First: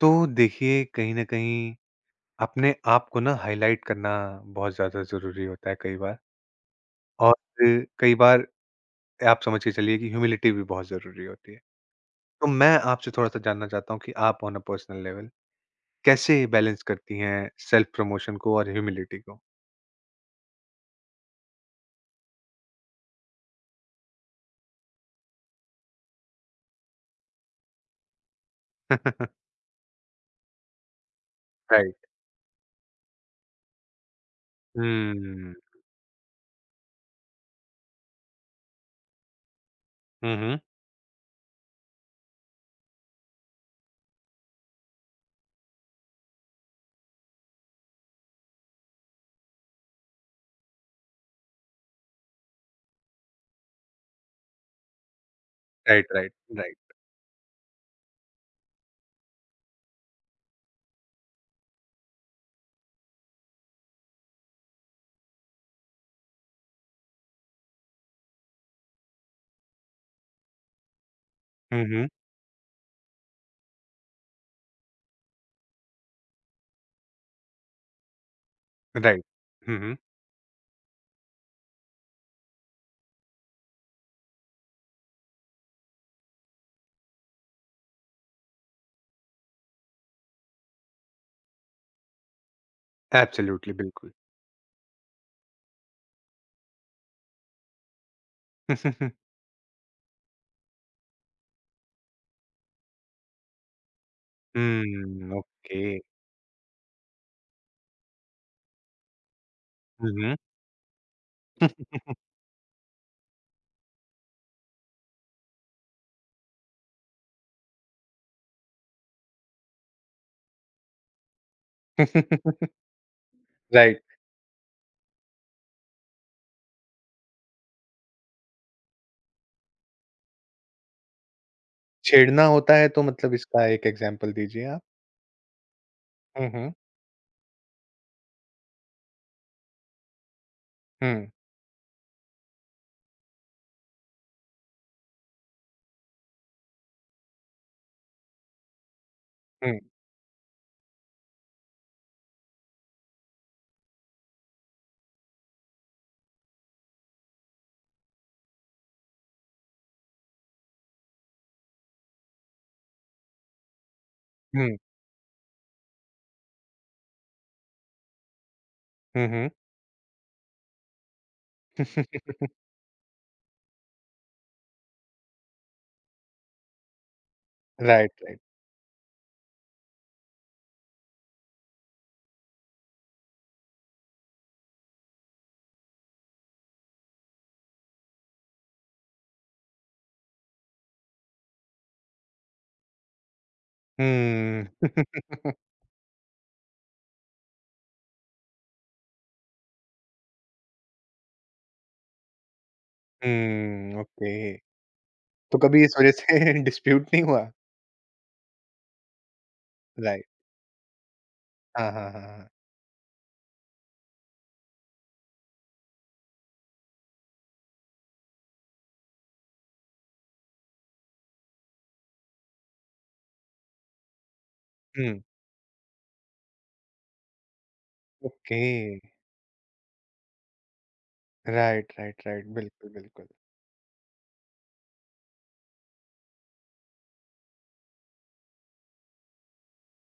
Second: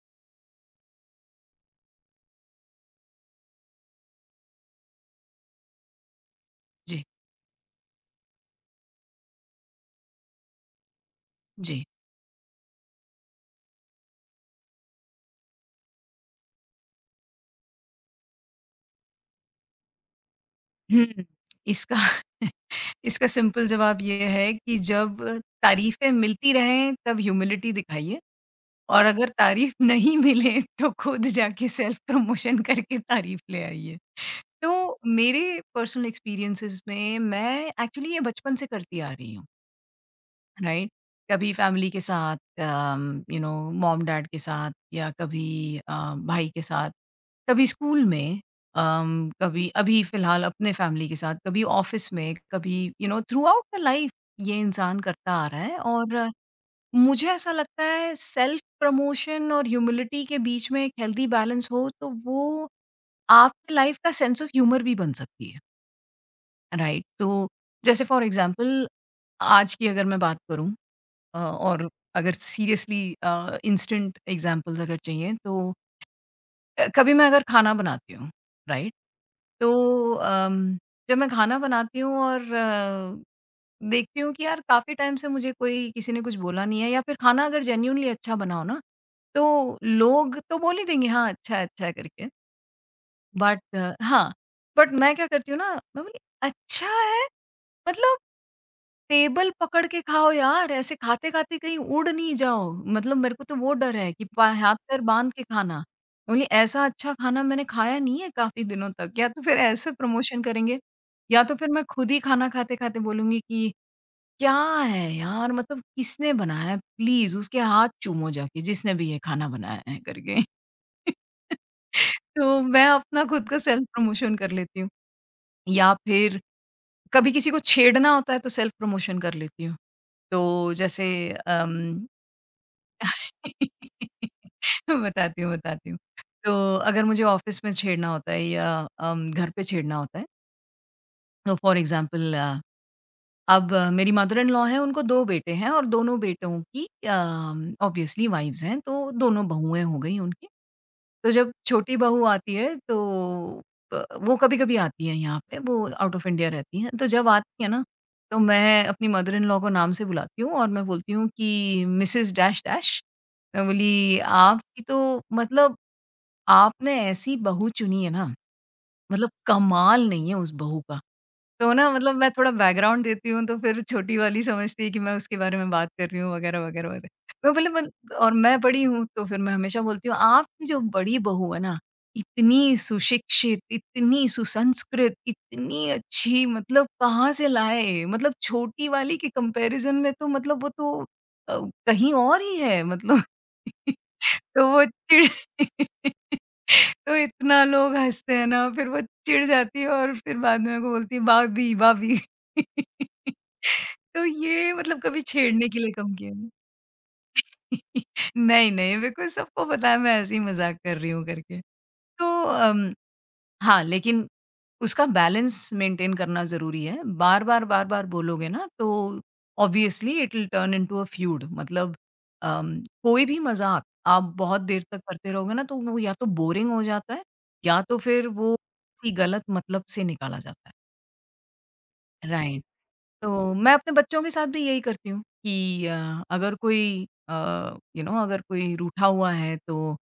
तो देखिए कहीं न कहीं अपने आप को ना हाइलाइट करना बहुत ज़्यादा ज़रूरी होता है कई बार। जी, और कई बार आप समझ के चलिए कि ह्यूमिलिटी भी बहुत ज़रूरी होती है। जी। तो मैं आपसे थोड़ा-सा जानना चाहता हूँ कि आप ऑन अ पर्सनल लेवल कैसे बैलेंस करती हैं सेल्फ प्रमोशन को और ह्यूमिलिटी को? हुँ, इसका इसका सिंपल जवाब ये है कि जब तारीफ़ें मिलती रहें तब ह्यूमिलिटी दिखाइए और अगर तारीफ़ नहीं मिले तो खुद जाके राइट। सेल्फ प्रमोशन करके तारीफ़ ले आइए। तो हुँ। मेरे पर्सनल एक्सपीरियंसेस में मैं एक्चुअली ये बचपन से करती आ रही हूँ। हुँ, हुँ। राइट। कभी फैमिली के साथ, यू नो मॉम डैड के साथ, या कभी भाई के साथ, कभी स्कूल में, कभी अभी फिलहाल अपने फैमिली के साथ, कभी ऑफिस में, कभी थ्रू आउट द लाइफ ये इंसान करता आ रहा है। राइट, और राइट, राइट। मुझे ऐसा लगता है सेल्फ प्रमोशन और ह्यूमिलिटी के बीच में एक हेल्दी बैलेंस हो तो वो आपके लाइफ का सेंस ऑफ ह्यूमर भी बन सकती है। राइट, तो जैसे फॉर एग्जांपल आज की अगर मैं बात करूं। हुँ, और हुँ। अगर सीरियसली इंस्टेंट एग्ज़ाम्पल्स अगर चाहिए तो, कभी मैं अगर खाना बनाती हूँ, राइट? राइट। हुँ, हुँ। तो जब मैं खाना बनाती हूँ और देखती हूँ कि यार काफ़ी टाइम से मुझे कोई किसी ने कुछ बोला नहीं है, या फिर खाना अगर जेन्युइनली अच्छा बना हो ना, तो लोग तो बोल ही देंगे हाँ, अच्छा है करके। बट एब्सोल्युटली, बिल्कुल। हाँ, बट मैं क्या करती हूँ ना, मैं बोली अच्छा है, मतलब टेबल पकड़ के खाओ यार, ऐसे खाते-खाते कहीं उड़ नहीं जाओ। मतलब मेरे को तो वो डर है कि पा हाथ पैर बाँध हुँ, के खाना। मैं ओके। बोली ऐसा अच्छा खाना मैंने खाया नहीं है काफ़ी दिनों तक, या तो फिर ऐसे हुँ, हुँ। प्रमोशन करेंगे, या तो फिर मैं खुद ही खाना खाते-खाते बोलूँगी कि क्या है यार, मतलब किसने बनाया है? प्लीज़ उसके हाथ चूमो जाके जिसने भी ये खाना बनाया है करके। तो मैं अपना खुद का सेल्फ राइट। प्रमोशन कर लेती हूँ, या फिर कभी किसी को छेड़ना होता है तो सेल्फ प्रमोशन कर लेती हूँ। तो जैसे अम, छेड़ना होता है तो मतलब इसका एक एग्ज़ाम्पल दीजिए आप? बताती हूँ, बताती हूँ। हुँ, हुँ। तो अगर मुझे ऑफ़िस में छेड़ना होता है या घर पे छेड़ना होता है हुँ, तो फॉर एग्ज़ाम्पल अब मेरी मदर इन लॉ है, उनको 2 बेटे हैं और दोनों बेटों की ऑब्वियसली वाइव्स हैं, तो दोनों हुँ, बहुएँ हो गई उनकी। तो जब छोटी बहू आती है तो वो कभी-कभी आती है यहाँ पे, वो आउट ऑफ इंडिया रहती हैं। तो जब आती है ना, तो मैं अपनी मदर इन लॉ को नाम से बुलाती हूँ और मैं बोलती हूँ कि मिसेज़ डैश डैश, मैं बोली हुँ, आपकी तो मतलब आपने ऐसी बहू चुनी है ना, हुँ, मतलब हुँ। कमाल नहीं है उस बहू का। तो ना मतलब मैं थोड़ा बैकग्राउंड देती हूँ तो फिर छोटी वाली समझती है कि मैं उसके बारे में बात कर रही हूँ वगैरह वगैरह वगैरह। मैं बोले राइट, और राइट। मैं बड़ी हूँ तो फिर मैं हमेशा बोलती हूँ आपकी जो बड़ी बहू है ना, इतनी सुशिक्षित इतनी सुसंस्कृत इतनी अच्छी मतलब कहाँ से लाए, मतलब छोटी वाली के कंपैरिजन में तो मतलब वो तो अ, कहीं और ही है मतलब। हुँ। तो हुँ, वो चिढ़ तो इतना लोग हंसते हैं ना फिर वो चिढ़ जाती है और फिर बाद में मेरे को बोलती है भाभी भाभी। तो ओके। ये मतलब कभी तो छेड़ने के कभी लिए इस वज़ह कम किया है। से डिस्प्यूट नहीं हुआ? नहीं, नहीं मेरे को सबको पता है मैं राइट। ऐसे ही मज़ाक कर रही हूँ करके। हाँ, हाँ, हाँ, तो हाँ। हाँ, लेकिन उसका बैलेंस मेंटेन करना ज़रूरी है। बार-बार, बार-बार बोलोगे ना तो obviously it will turn into a feud, मतलब कोई भी मज़ाक आप बहुत देर तक हुँ, करते रहोगे ना तो वो या तो बोरिंग हो जाता है, या तो फिर वो ओके। किसी गलत मतलब से निकाला जाता है। Right, right, right. राइट। बिल्कुल, बिल्कुल। तो मैं अपने बच्चों के साथ भी यही करती हूँ कि अगर कोई अगर कोई रूठा हुआ है तो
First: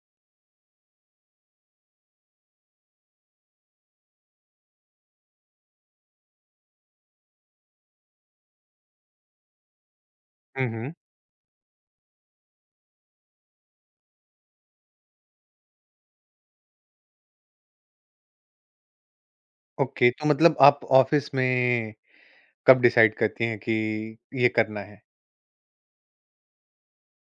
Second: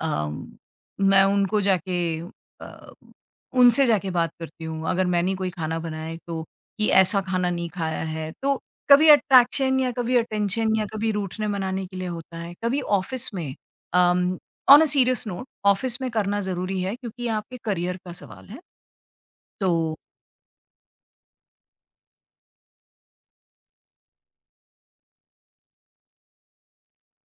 अम, मैं उनको जाके अ, उनसे जाके बात करती हूँ। अगर मैंने कोई खाना बनाया है तो कि ऐसा खाना नहीं खाया है। तो कभी अट्रैक्शन या कभी हुँ, अटेंशन या हुँ। कभी रूठने-मनाने के लिए होता है। कभी ऑफ़िस में um, on a serious note office में करना ज़रूरी है क्योंकि ये आपके करियर का सवाल है। तो ओके, तो मतलब आप ऑफ़िस में कब डिसाइड करती हैं कि ये करना है?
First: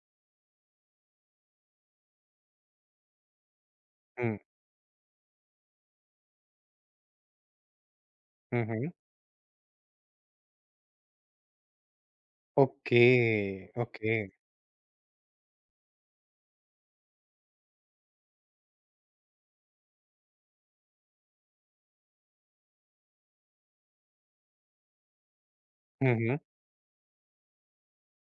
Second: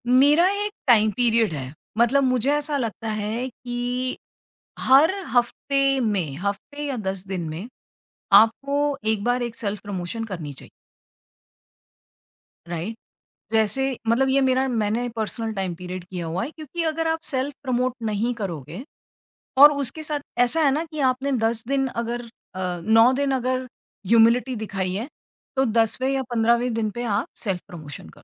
मेरा एक टाइम पीरियड है। मतलब मुझे ऐसा लगता है कि हुँ, हर हफ्ते में, हफ्ते या 10 दिन में, हुँ, हुँ। आपको एक बार एक सेल्फ प्रमोशन करनी चाहिए, राइट? ओके, जैसे ओके। मतलब ये मेरा मैंने पर्सनल टाइम पीरियड किया हुआ है क्योंकि अगर आप सेल्फ प्रमोट नहीं करोगे, और उसके साथ ऐसा है ना कि आपने 10 दिन अगर 9 दिन अगर ह्यूमिलिटी दिखाई है, तो 10वें हुँ, या हुँ। 15वें दिन पे आप सेल्फ प्रमोशन करो।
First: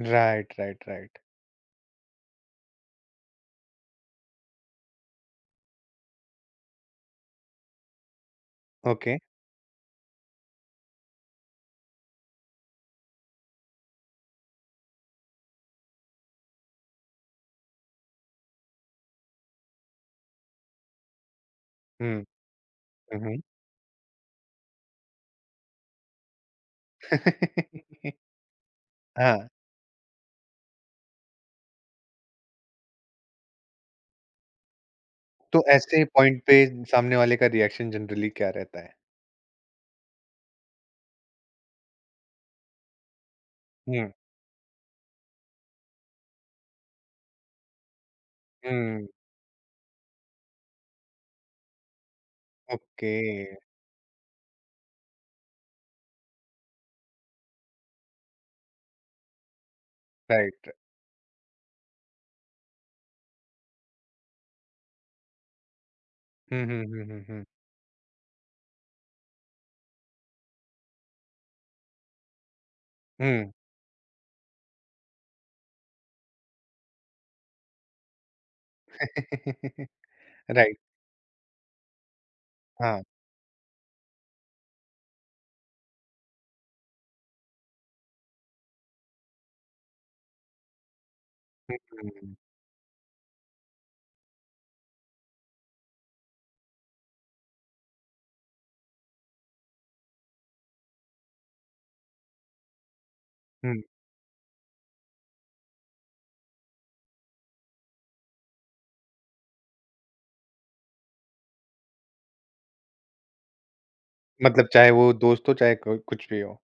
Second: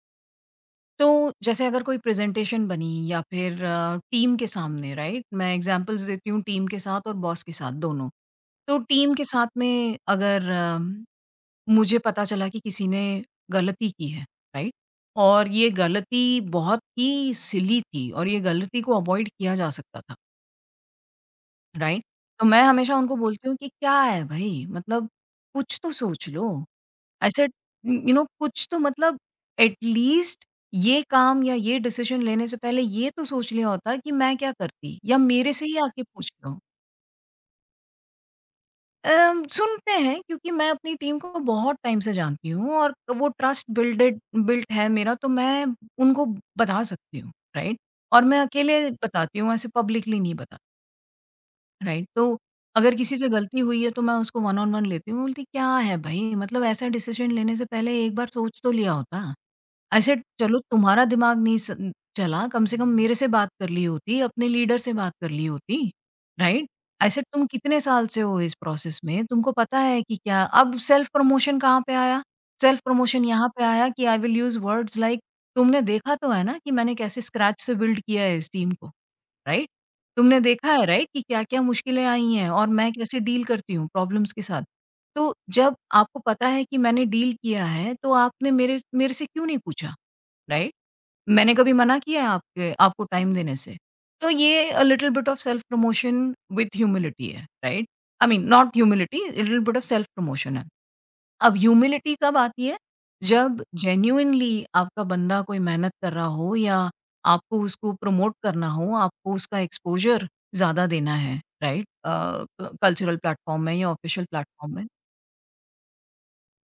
राइट, राइट, तो राइट। जैसे अगर कोई प्रेजेंटेशन बनी या फिर टीम के सामने, राइट? मैं एग्ज़ाम्पल्स देती हूँ टीम के साथ और बॉस के साथ दोनों। तो टीम ओके। के साथ में अगर मुझे पता चला कि किसी ने गलती की है, राइट? और ये गलती बहुत ही सिली थी और ये गलती को अवॉइड किया जा सकता था, राइट? हुँ, तो मैं हमेशा उनको हुँ, हुँ। बोलती हूँ कि क्या है भई, मतलब कुछ तो सोच लो। आई सेड यू नो कुछ तो मतलब हाँ, एटलीस्ट ये काम या ये डिसीजन लेने से पहले ये तो सोच लिया होता कि मैं क्या करती, या मेरे तो से ही ऐसे आके पूछ पॉइंट पे लो। सामने वाले का रिएक्शन जनरली क्या रहता है? सुनते हैं क्योंकि मैं अपनी टीम को बहुत टाइम से जानती हूँ और वो ट्रस्ट हुँ, बिल्डेड बिल्ट है मेरा, तो मैं उनको बता सकती हूँ, राइट। और मैं अकेले हुँ, बताती हूँ, ऐसे पब्लिकली नहीं बता, राइट। तो अगर ओके, किसी से गलती हुई है तो मैं उसको वन ऑन वन लेती हूँ, बोलती क्या है भाई, मतलब ऐसा डिसीजन लेने से पहले एक बार सोच तो लिया होता, ऐसे चलो राइट। तुम्हारा दिमाग नहीं स चला, कम से कम मेरे से बात कर ली होती, अपने लीडर से बात कर ली होती, हुँ, राइट? हुँ, हुँ, ऐसे हुँ, हुँ, तुम कितने साल से हो इस प्रोसेस में, तुमको पता है कि क्या, अब सेल्फ प्रमोशन कहाँ पे आया? सेल्फ प्रमोशन यहाँ हुँ। पे आया कि I will use words like तुमने देखा तो है ना कि मैंने कैसे स्क्रैच से बिल्ड किया है इस टीम को, राइट? तुमने देखा राइट, है राइट कि क्या-क्या मुश्किलें आई हैं और मैं हाँ, कैसे डील करती हूँ प्रॉब्लम्स के साथ। तो जब आपको पता है कि मैंने डील किया है, तो आपने मेरे मेरे से क्यों नहीं पूछा? राइट? मैंने कभी हुँ, मना किया है हुँ, आपके आपको टाइम देने से? तो ये little bit of self promotion with humility है, right? I mean not humility, little bit of self promotion है। अब ह्यूमिलिटी कब आती है? जब हुँ, जेन्युइनली आपका बंदा कोई मेहनत कर रहा हो, या आपको उसको प्रमोट करना हो, आपको उसका एक्सपोज़र ज़्यादा देना है, राइट? अ, क कल्चरल प्लेटफ़ॉर्म में या ऑफ़िशियल मतलब प्लेटफ़ॉर्म में। चाहे वो दोस्त हो, चाहे कोई कुछ भी हो।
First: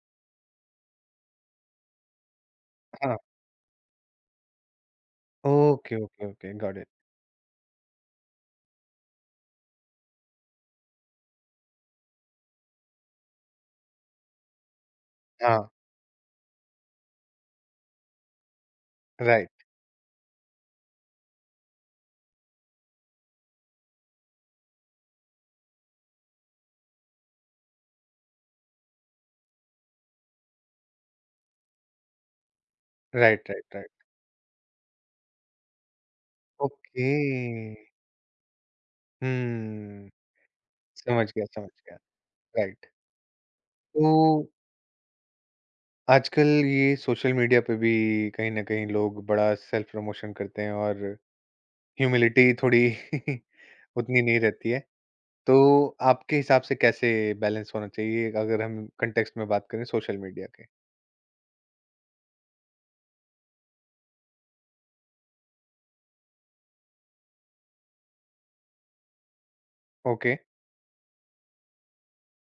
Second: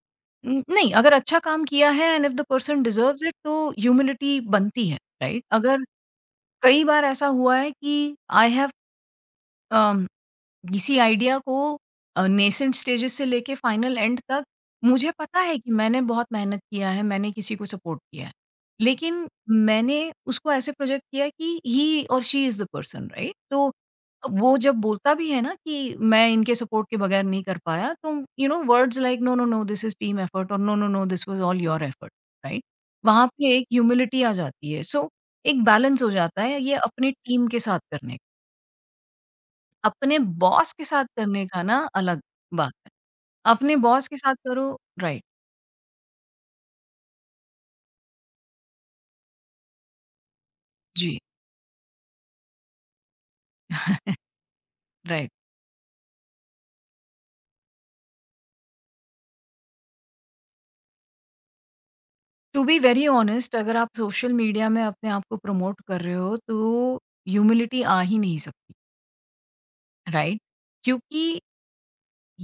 नहीं, अगर अच्छा काम किया है एंड इफ द पर्सन हाँ, डिज़र्व्स इट, तो ह्यूमिलिटी बनती है, राइट? अगर ओके, ओके, ओके, गॉट कई इट। बार ऐसा हुआ है कि आई हैव अम, इसी आइडिया को नेसेंट स्टेजेस से लेके फाइनल एंड तक मुझे पता है हाँ, कि मैंने बहुत मेहनत किया है, मैंने किसी को सपोर्ट किया है। लेकिन राइट, मैंने उसको ऐसे प्रोजेक्ट किया कि ही और she is the person, right? तो वो जब बोलता भी है ना कि मैं इनके सपोर्ट के बगैर नहीं कर पाया, तो words like no, no, no this is team effort और no, no, no this was all your effort, right? वहाँ राइट, पे राइट, एक राइट, ह्यूमिलिटी आ जाती है। सो एक बैलेंस हो जाता है। ये ओके। अपनी टीम के साथ करने, हुँ, अपने बॉस के साथ करने का समझ ना गया, अलग बात राइट। है। अपने बॉस के साथ तो करो, राइट। आजकल ये सोशल मीडिया पे भी कहीं न कहीं लोग बड़ा सेल्फ प्रमोशन करते हैं और जी। ह्यूमिलिटी थोड़ी उतनी नहीं रहती है। राइट। तो आपके हिसाब से कैसे बैलेंस होना चाहिए अगर हम कॉन्टेक्स्ट में बात करें सोशल मीडिया के? टू बी वेरी ऑनेस्ट अगर आप सोशल मीडिया में अपने आप को प्रमोट कर रहे हो तो ह्यूमिलिटी आ ही नहीं सकती, ओके। राइट? क्योंकि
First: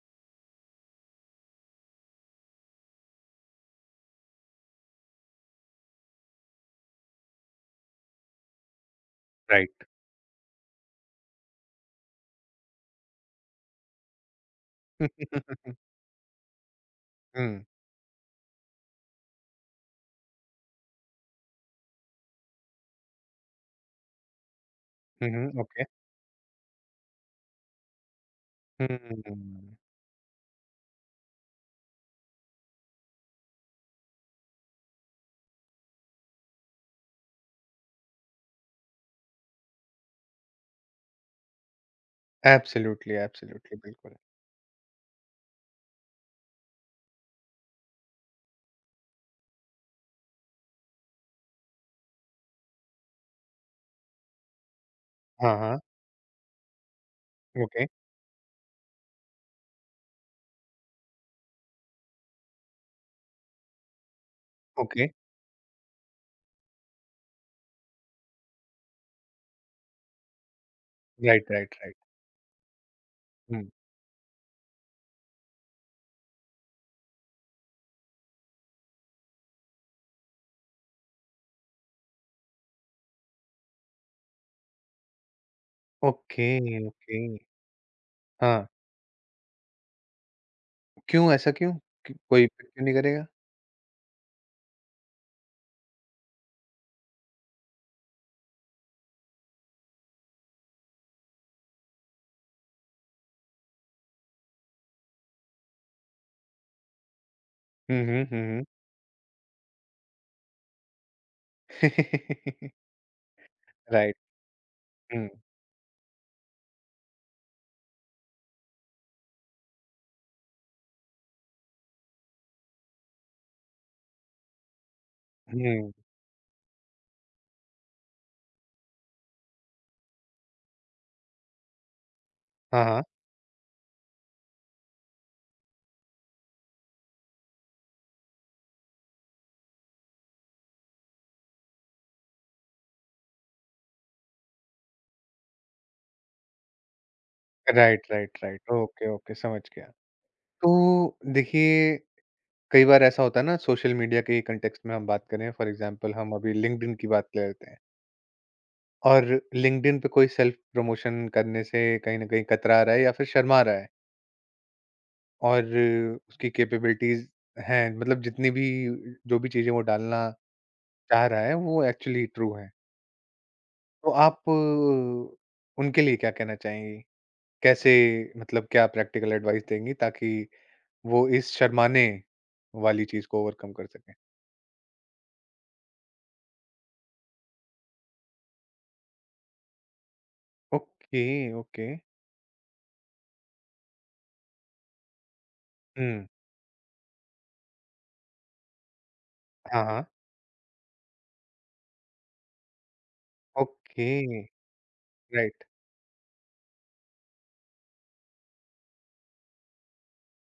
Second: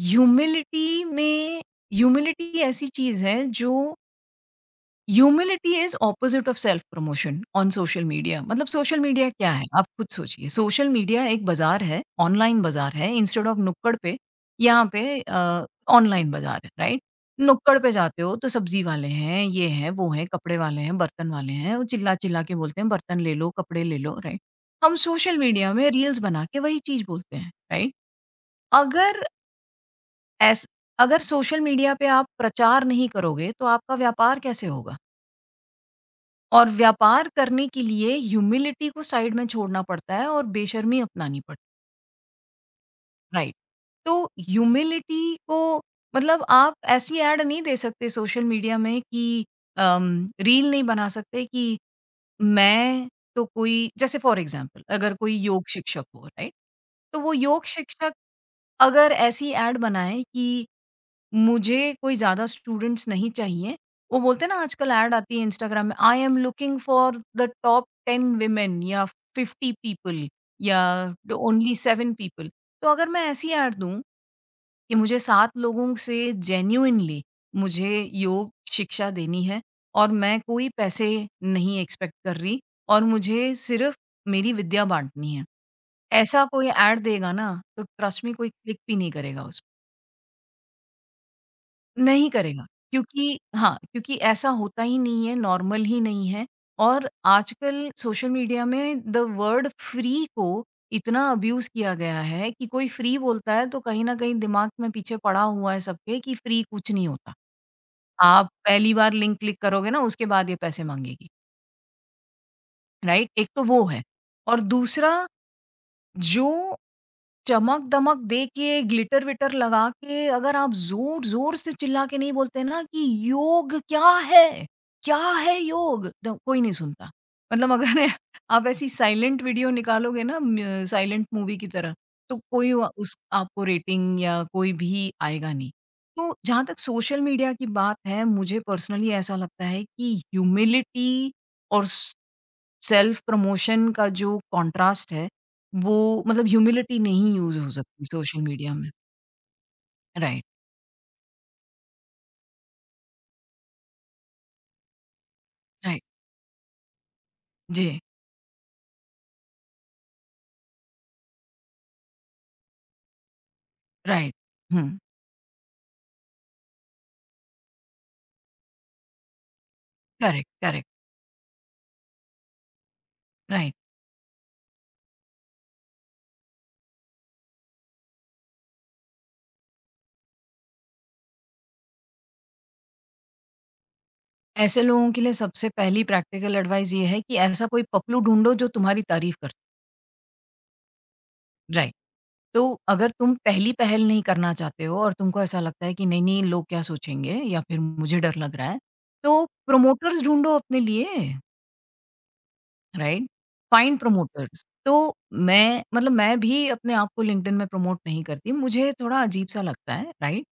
ह्यूमिलिटी में ह्यूमिलिटी ऐसी चीज़ है जो humility is opposite of self promotion on social media. मतलब, सोशल मीडिया क्या है, राइट। आप खुद सोचिए। सोशल मीडिया एक बाजार है, ऑनलाइन बाजार है। इंस्टेड ऑफ नुक्कड़ पे, यहाँ पे ऑनलाइन बाजार है, राइट। हुँ। नुक्कड़ पे जाते हो तो सब्जी वाले हैं, ये हैं वो हैं, कपड़े वाले हैं, बर्तन वाले हैं। वो चिल्ला चिल्ला के बोलते हैं, बर्तन ले लो, कपड़े ले लो, राइट। हम hmm, social hmm, media okay. में रील्स बना के वही चीज बोलते हैं, राइट। अगर हुँ। ऐस अगर सोशल मीडिया पे आप प्रचार नहीं करोगे तो आपका व्यापार कैसे होगा। और व्यापार करने के लिए ह्यूमिलिटी को साइड में छोड़ना पड़ता है और बेशर्मी अपनानी पड़ती एब्सोल्युटली, है, राइट। एब्सोल्युटली, बिल्कुल। तो ह्यूमिलिटी को मतलब, आप ऐसी ऐड नहीं दे सकते सोशल मीडिया में कि, रील नहीं बना सकते कि मैं तो कोई, जैसे फॉर एग्जांपल, अगर कोई हाँ, योग हाँ। शिक्षक हो, राइट। तो वो योग ओके, शिक्षक अगर ऐसी ऐड बनाए कि मुझे कोई ज़्यादा स्टूडेंट्स नहीं चाहिए। वो बोलते हैं ना, आजकल ओके। ऐड आती है इंस्टाग्राम में, I am looking for the top 10 women या 50 पीपल या right, right, only right. 7 people. तो अगर मैं ऐसी हुँ। ऐड दूँ कि मुझे 7 लोगों से जेन्युइनली मुझे योग शिक्षा देनी है और मैं कोई पैसे नहीं एक्सपेक्ट कर रही और मुझे सिर्फ़ मेरी विद्या बाँटनी है। ऐसा ओके, कोई ऐड ओके। देगा ना तो ट्रस्ट मी, कोई हाँ, क्लिक भी नहीं करेगा उस। क्यों ऐसा क्यों? क नहीं कोई करेगा, इफ़ेक्ट क्यों नहीं करेगा? क्योंकि हाँ, क्योंकि ऐसा होता ही नहीं है, नॉर्मल ही नहीं है। और आजकल सोशल मीडिया में द वर्ड फ्री को इतना अब्यूज़ किया गया है कि कोई फ्री बोलता है तो कहीं न कहीं दिमाग में पीछे पड़ा हुआ है सबके कि फ्री कुछ नहीं होता। हुँ, हुँ, हुँ, आप हुँ। पहली बार लिंक क्लिक करोगे ना, उसके बाद ये पैसे माँगेगी, राइट? एक तो वो है, राइट। और दूसरा, हुँ, जो चमक-दमक दे के, ग्लिटर-विटर लगा के, अगर आप ज़ोर-ज़ोर से चिल्ला के नहीं बोलते ना कि योग क्या है? क्या है हुँ। योग? तो कोई नहीं सुनता। मतलब, अगर आप ऐसी साइलेंट वीडियो निकालोगे ना, म्य साइलेंट मूवी की तरह, तो कोई हाँ, व हाँ। उस आपको रेटिंग या कोई भी आएगा नहीं। तो जहाँ तक सोशल मीडिया की बात है, मुझे पर्सनली ऐसा लगता है कि ह्यूमिलिटी और स सेल्फ प्रमोशन का जो कॉन्ट्रास्ट है, वो, मतलब, ह्यूमिलिटी नहीं यूज़ हो सकती right, right, social right. Media में। ओके, ओके, समझ गया। राइट, तो देखिए, कई बार ऐसा होता है ना, सोशल मीडिया के ही कॉन्टेक्स्ट में हम बात करें, फॉर राइट। एग्ज़ाम्पल हम अभी लिंक्डइन की बात ले लेते हैं। जी, और लिंक्डइन पे कोई सेल्फ प्रमोशन करने से कहीं न कहीं कतरा रहा है या फिर शर्मा रहा है राइट। हुँ, और उसकी कैपेबिलिटीज़ हैं, मतलब जितनी भी जो भी चीज़ें वो डालना करेक्ट, करेक्ट, चाह रहा है, वो एक्चुअली ट्रू हैं। राइट। तो आप उनके लिए क्या कहना चाहेंगी? कैसे, मतलब, क्या प्रैक्टिकल एडवाइस देंगी ताकि वो इस शर्माने वाली चीज को ओवरकम कर सकें? ऐसे लोगों के लिए सबसे पहली प्रैक्टिकल एडवाइस ये है कि ऐसा कोई पपलू ढूँढो जो तुम्हारी तारीफ़ कर ओके, ओके। राइट। तो अगर तुम पहली पहल नहीं करना चाहते हो और तुमको ऐसा लगता है कि हुँ, नहीं-नहीं, लोग क्या सोचेंगे, या फिर मुझे डर लग रहा है, तो हाँ, हाँ। प्रोमोटर्स ढूँढो अपने लिए। राइट? Find okay, promoters. तो राइट। मैं भी अपने आप को लिंक्डइन में प्रमोट नहीं करती, मुझे थोड़ा अजीब-सा लगता है, राइट?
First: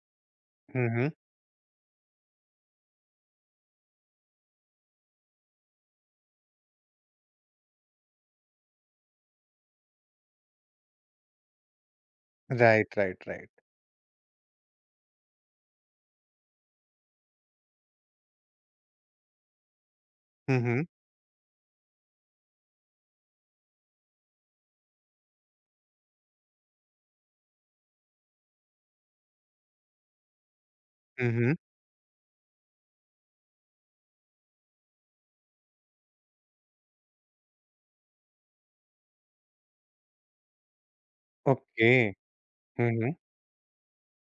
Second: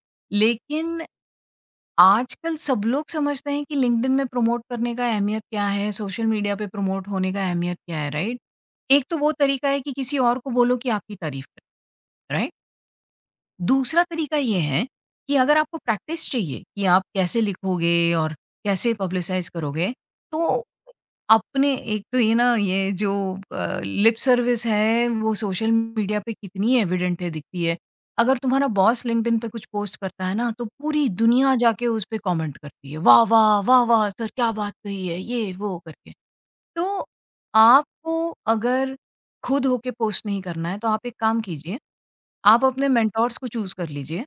हुँ, लेकिन हुँ। आजकल सब लोग समझते हैं कि लिंक्डइन में प्रमोट करने का अहमियत क्या है, सोशल मीडिया पे प्रमोट होने का अहमियत क्या है, राइट? एक तो वो तरीका है कि किसी और को बोलो कि आपकी तारीफ़ करे, राइट? Right, right, right. दूसरा तरीका ये है कि अगर आपको प्रैक्टिस चाहिए कि आप कैसे लिखोगे और कैसे पब्लिसाइज़ करोगे, हुँ, तो हुँ। अपने, एक तो ये ना, ये जो लिप सर्विस है, वो सोशल मीडिया पे कितनी एविडेंट है, दिखती है। अगर तुम्हारा बॉस लिंक्डइन पे कुछ पोस्ट करता है ना तो पूरी हुँ, हुँ। दुनिया जाके उस पे कमेंट करती है। वाह वाह! वाह वाह! सर, क्या बात कही है ये वो करके। तो आपको, अगर खुद होके पोस्ट नहीं करना है, तो आप एक काम कीजिए, ओके। आप अपने हुँ, हुँ। मेंटोर्स को चूज़ कर लीजिए।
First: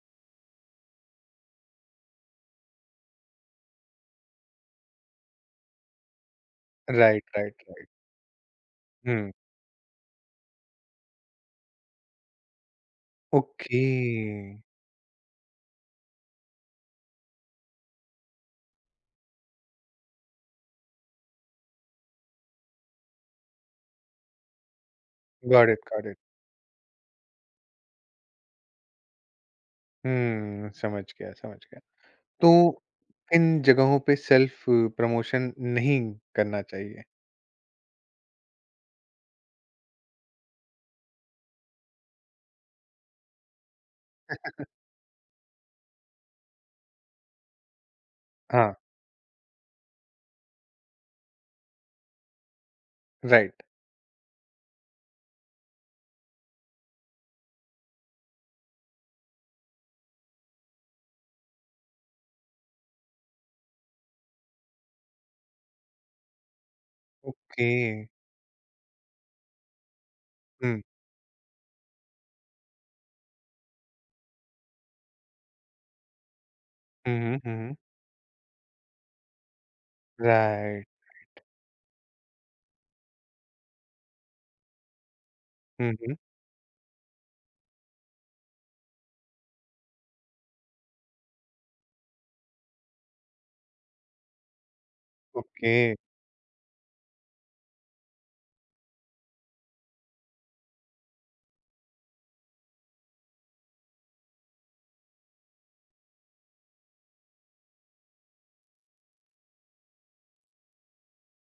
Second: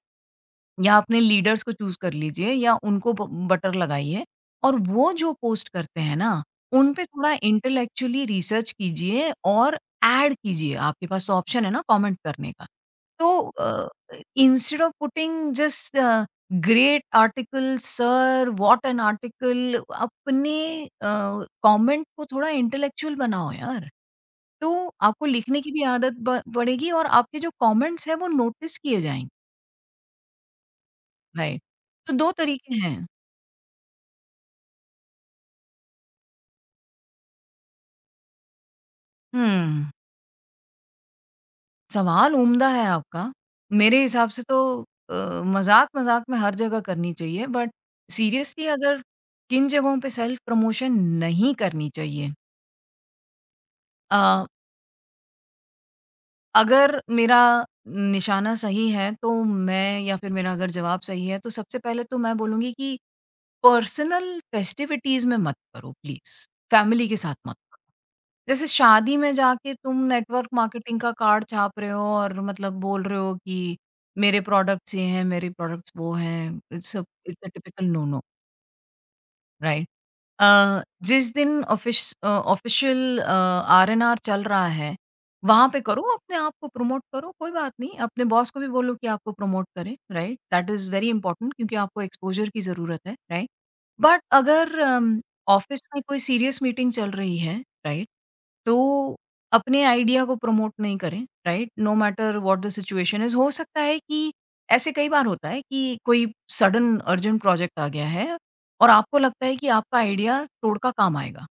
या अपने लीडर्स को चूज़ कर लीजिए, या उनको ब बटर लगाइए, और वो जो पोस्ट करते हैं ना, उन पे राइट, थोड़ा right, right. Intellectually research hmm, कीजिए और ऐड कीजिए, आपके पास ऑप्शन है ना कमेंट करने का। तो okay. Instead of putting just great article sir, what an article, अपने अ, कमेंट को थोड़ा इंटेलेक्चुअल बनाओ यार। तो आपको लिखने गॉट की इट, भी गॉट आदत इट। ब पड़ेगी और आपके जो कमेंट्स हैं वो नोटिस किए जाएँगे। हुँ, समझ गया, समझ राइट। गया। तो 2 तरीके तो हैं। इन जगहों पे सेल्फ प्रमोशन नहीं करना चाहिए। हुँ, सवाल उम्दा है आपका। मेरे हिसाब से तो अ, मज़ाक-मज़ाक में हर जगह करनी चाहिए, बट सीरियसली, हाँ, अगर किन जगहों पे सेल्फ प्रमोशन नहीं करनी चाहिए। राइट। अ, अगर मेरा निशाना सही है तो मैं, या फिर मेरा अगर जवाब सही है, तो सबसे पहले तो मैं बोलूँगी कि पर्सनल फेस्टिविटीज़ में मत करो प्लीज़, फैमिली के साथ मत ओके। करो। जैसे, शादी में जाके तुम नेटवर्क हुँ। मार्केटिंग का कार्ड छाप रहे हो और, मतलब, बोल रहे हो कि मेरे प्रोडक्ट्स ये हैं, मेरे प्रोडक्ट्स वो हैं, hmm, hmm, it's a hmm, hmm. Typical no no, right? Uh, right. जिस दिन ऑफिस ऑफिशियल आर-एन-आर चल रहा है, वहाँ पे हुँ, करो, हुँ। अपने आप को प्रमोट करो, कोई बात नहीं। अपने बॉस को भी बोलो कि आपको प्रमोट करें, right? That is very important, क्योंकि आपको एक्सपोज़र की ज़रूरत है, राइट? बट अगर ओके। ऑफिस में कोई सीरियस मीटिंग चल रही है, राइट? तो अपने आइडिया को प्रमोट नहीं करें, right? No matter what the situation is. हो सकता है कि, ऐसे कई बार होता है कि, कोई सडन अर्जेंट प्रोजेक्ट आ गया है और आपको लगता है कि आपका आइडिया टोड़ का काम आएगा।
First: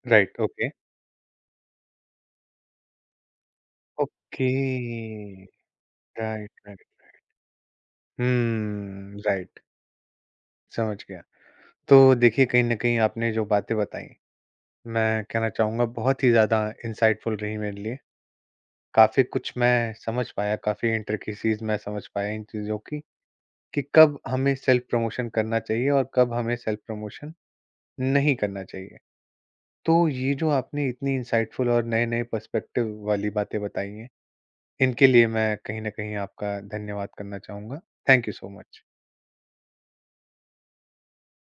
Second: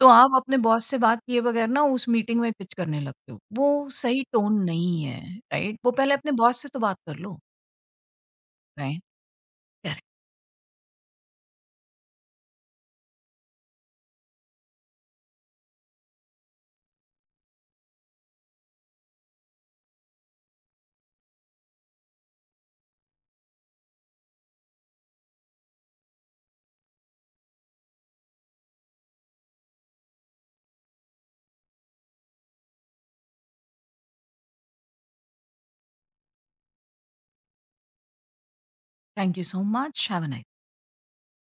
तो आप राइट, अपने ओके। बॉस से बात किए बगैर ना उस मीटिंग में पिच करने लगते हो। वो सही ओके। टोन नहीं है, राइट? वो पहले अपने राइट, बॉस से तो राइट। बात कर लो, राइट? Right, correct. समझ गया। तो देखिए, कहीं न कहीं आपने जो बातें बताई, मैं कहना चाहूँगा बहुत ही ज़्यादा इनसाइटफुल रही मेरे लिए। काफ़ी कुछ मैं समझ पाया, काफ़ी इंट्रिकेसीज़ मैं समझ पाया इन चीज़ों की, कि कब हमें सेल्फ प्रमोशन करना चाहिए और कब हमें सेल्फ प्रमोशन नहीं करना चाहिए। तो ये जो आपने इतनी इनसाइटफुल और नए-नए पर्सपेक्टिव वाली बातें बताई हैं, इनके लिए मैं कहीं न कहीं आपका धन्यवाद करना चाहूँगा। Thank you so much. Thank you so much, have a nice